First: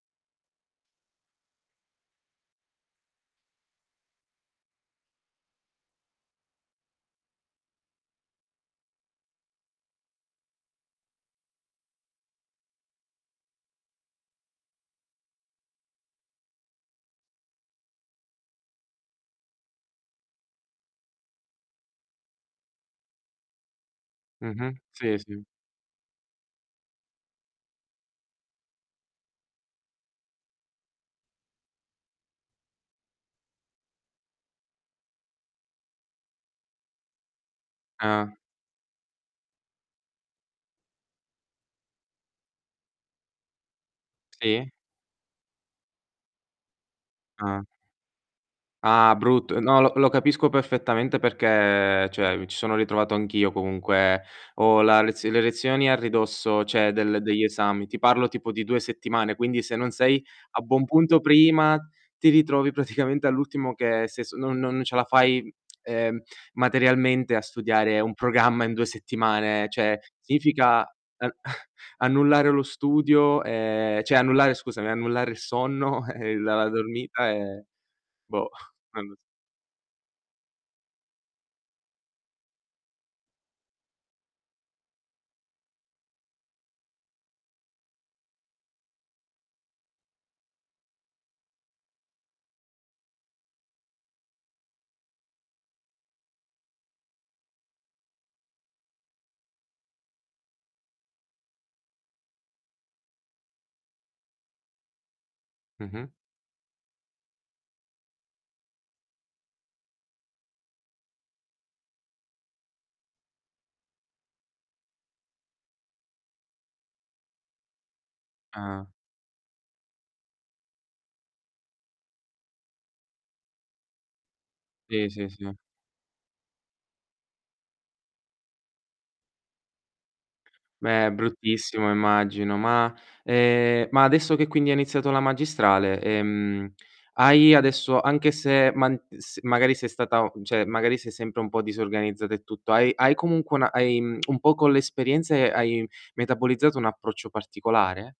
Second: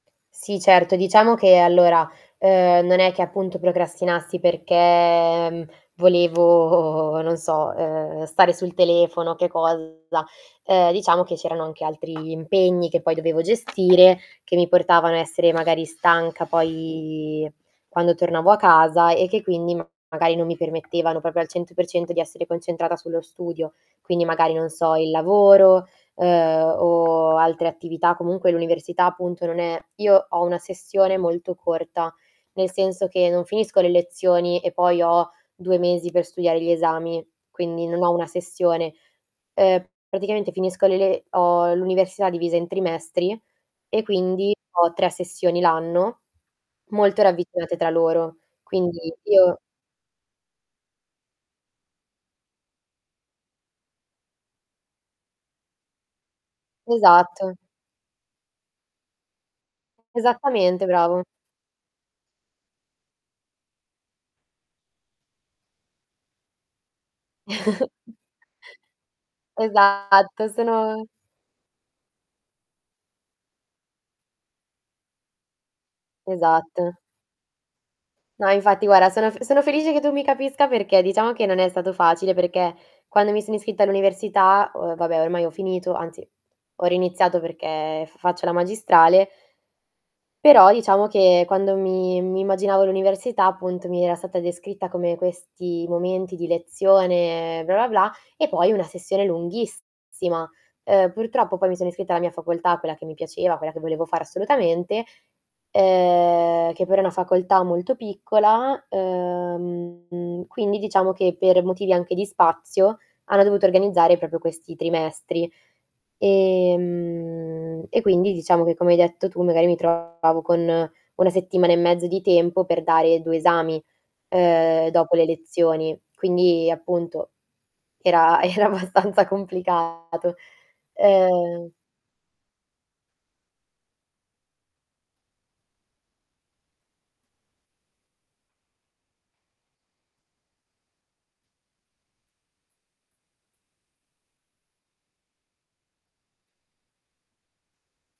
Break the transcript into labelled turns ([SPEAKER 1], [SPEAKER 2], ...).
[SPEAKER 1] Sì, certo, diciamo che allora, uhm, non è che appunto procrastinassi perché, mhmm, volevo, non so, uhm, stare sul telefono o che cosa, uhm, diciamo che c'erano anche altri impegni che poi dovevo gestire, che mi portavano a essere magari stanca poi quando tornavo a casa, e che quindi magari non mi permettevano proprio al 100% di essere concentrata sullo studio. Quindi magari non
[SPEAKER 2] Mh-mh.
[SPEAKER 1] so, il
[SPEAKER 2] Sì, sì.
[SPEAKER 1] lavoro, uhm, o altre attività, comunque l'università appunto non è Io ho una sessione molto corta, nel senso che non finisco le lezioni e poi ho 2 mesi per studiare gli esami, quindi non ho una
[SPEAKER 2] Ah.
[SPEAKER 1] sessione. Uhm, praticamente finisco le le ho l'università divisa in trimestri, e quindi
[SPEAKER 2] Sì.
[SPEAKER 1] ho 3 sessioni l'anno, molto
[SPEAKER 2] Ah.
[SPEAKER 1] ravvicinate tra loro. Quindi
[SPEAKER 2] Ah,
[SPEAKER 1] io
[SPEAKER 2] brutto, no, lo lo capisco perfettamente perché, cioè, mi ci sono ritrovato anch'io comunque. Ho la lez le lezioni a ridosso, cioè, del degli
[SPEAKER 1] Esatto.
[SPEAKER 2] esami, ti parlo tipo di 2 settimane, quindi se non sei a buon
[SPEAKER 1] Esattamente
[SPEAKER 2] punto
[SPEAKER 1] bravo.
[SPEAKER 2] prima ti ritrovi praticamente all'ultimo che se s non non ce la fai, ehm, materialmente a studiare un programma in 2 settimane. Cioè,
[SPEAKER 1] Esatto,
[SPEAKER 2] significa,
[SPEAKER 1] sono
[SPEAKER 2] uhm, annullare lo studio ehm, cioè, annullare scusami, annullare il sonno e e la
[SPEAKER 1] Esatto.
[SPEAKER 2] dormita, e boh,
[SPEAKER 1] No, infatti
[SPEAKER 2] non
[SPEAKER 1] guarda,
[SPEAKER 2] lo s
[SPEAKER 1] sono f sono felice che tu mi capisca perché, diciamo che non è stato facile perché, quando mi sono iscritta all'università, ho vabbè, ormai ho finito, anzi ho riiniziato perché f faccio la magistrale però diciamo che quando mi mi immaginavo l'università, appunto, mi era stata descritta come questi momenti di lezione, bla, bla bla, e poi una sessione lunghissima. Uhm, purtroppo, poi, mi sono iscritta alla mia facoltà, quella che mi piaceva, quella che volevo fare assolutamente,
[SPEAKER 2] Mh-mh.
[SPEAKER 1] uhm, che però è una facoltà molto piccola, uhm, quindi diciamo che per motivi anche di spazio, hanno dovuto organizzare proprio questi trimestri. Ehm, e quindi diciamo che
[SPEAKER 2] Ah.
[SPEAKER 1] come hai detto tu magari mi trovavo con una settimana e mezzo di tempo per dare 2 esami, uhm,
[SPEAKER 2] Sì,
[SPEAKER 1] dopo le
[SPEAKER 2] sì, sì.
[SPEAKER 1] lezioni. Quindi appunto era era abbastanza complicato.
[SPEAKER 2] Eh,
[SPEAKER 1] Uhm
[SPEAKER 2] bruttissimo immagino. Ma, ehm, ma adesso che quindi hai iniziato la magistrale, ehm, hai adesso anche se man s magari sei stata o cioè, magari sei sempre un po' disorganizzata e tutto, hai hai comunque una hai mhmm, un po' con l'esperienza, ehm, hai metabolizzato un approccio particolare?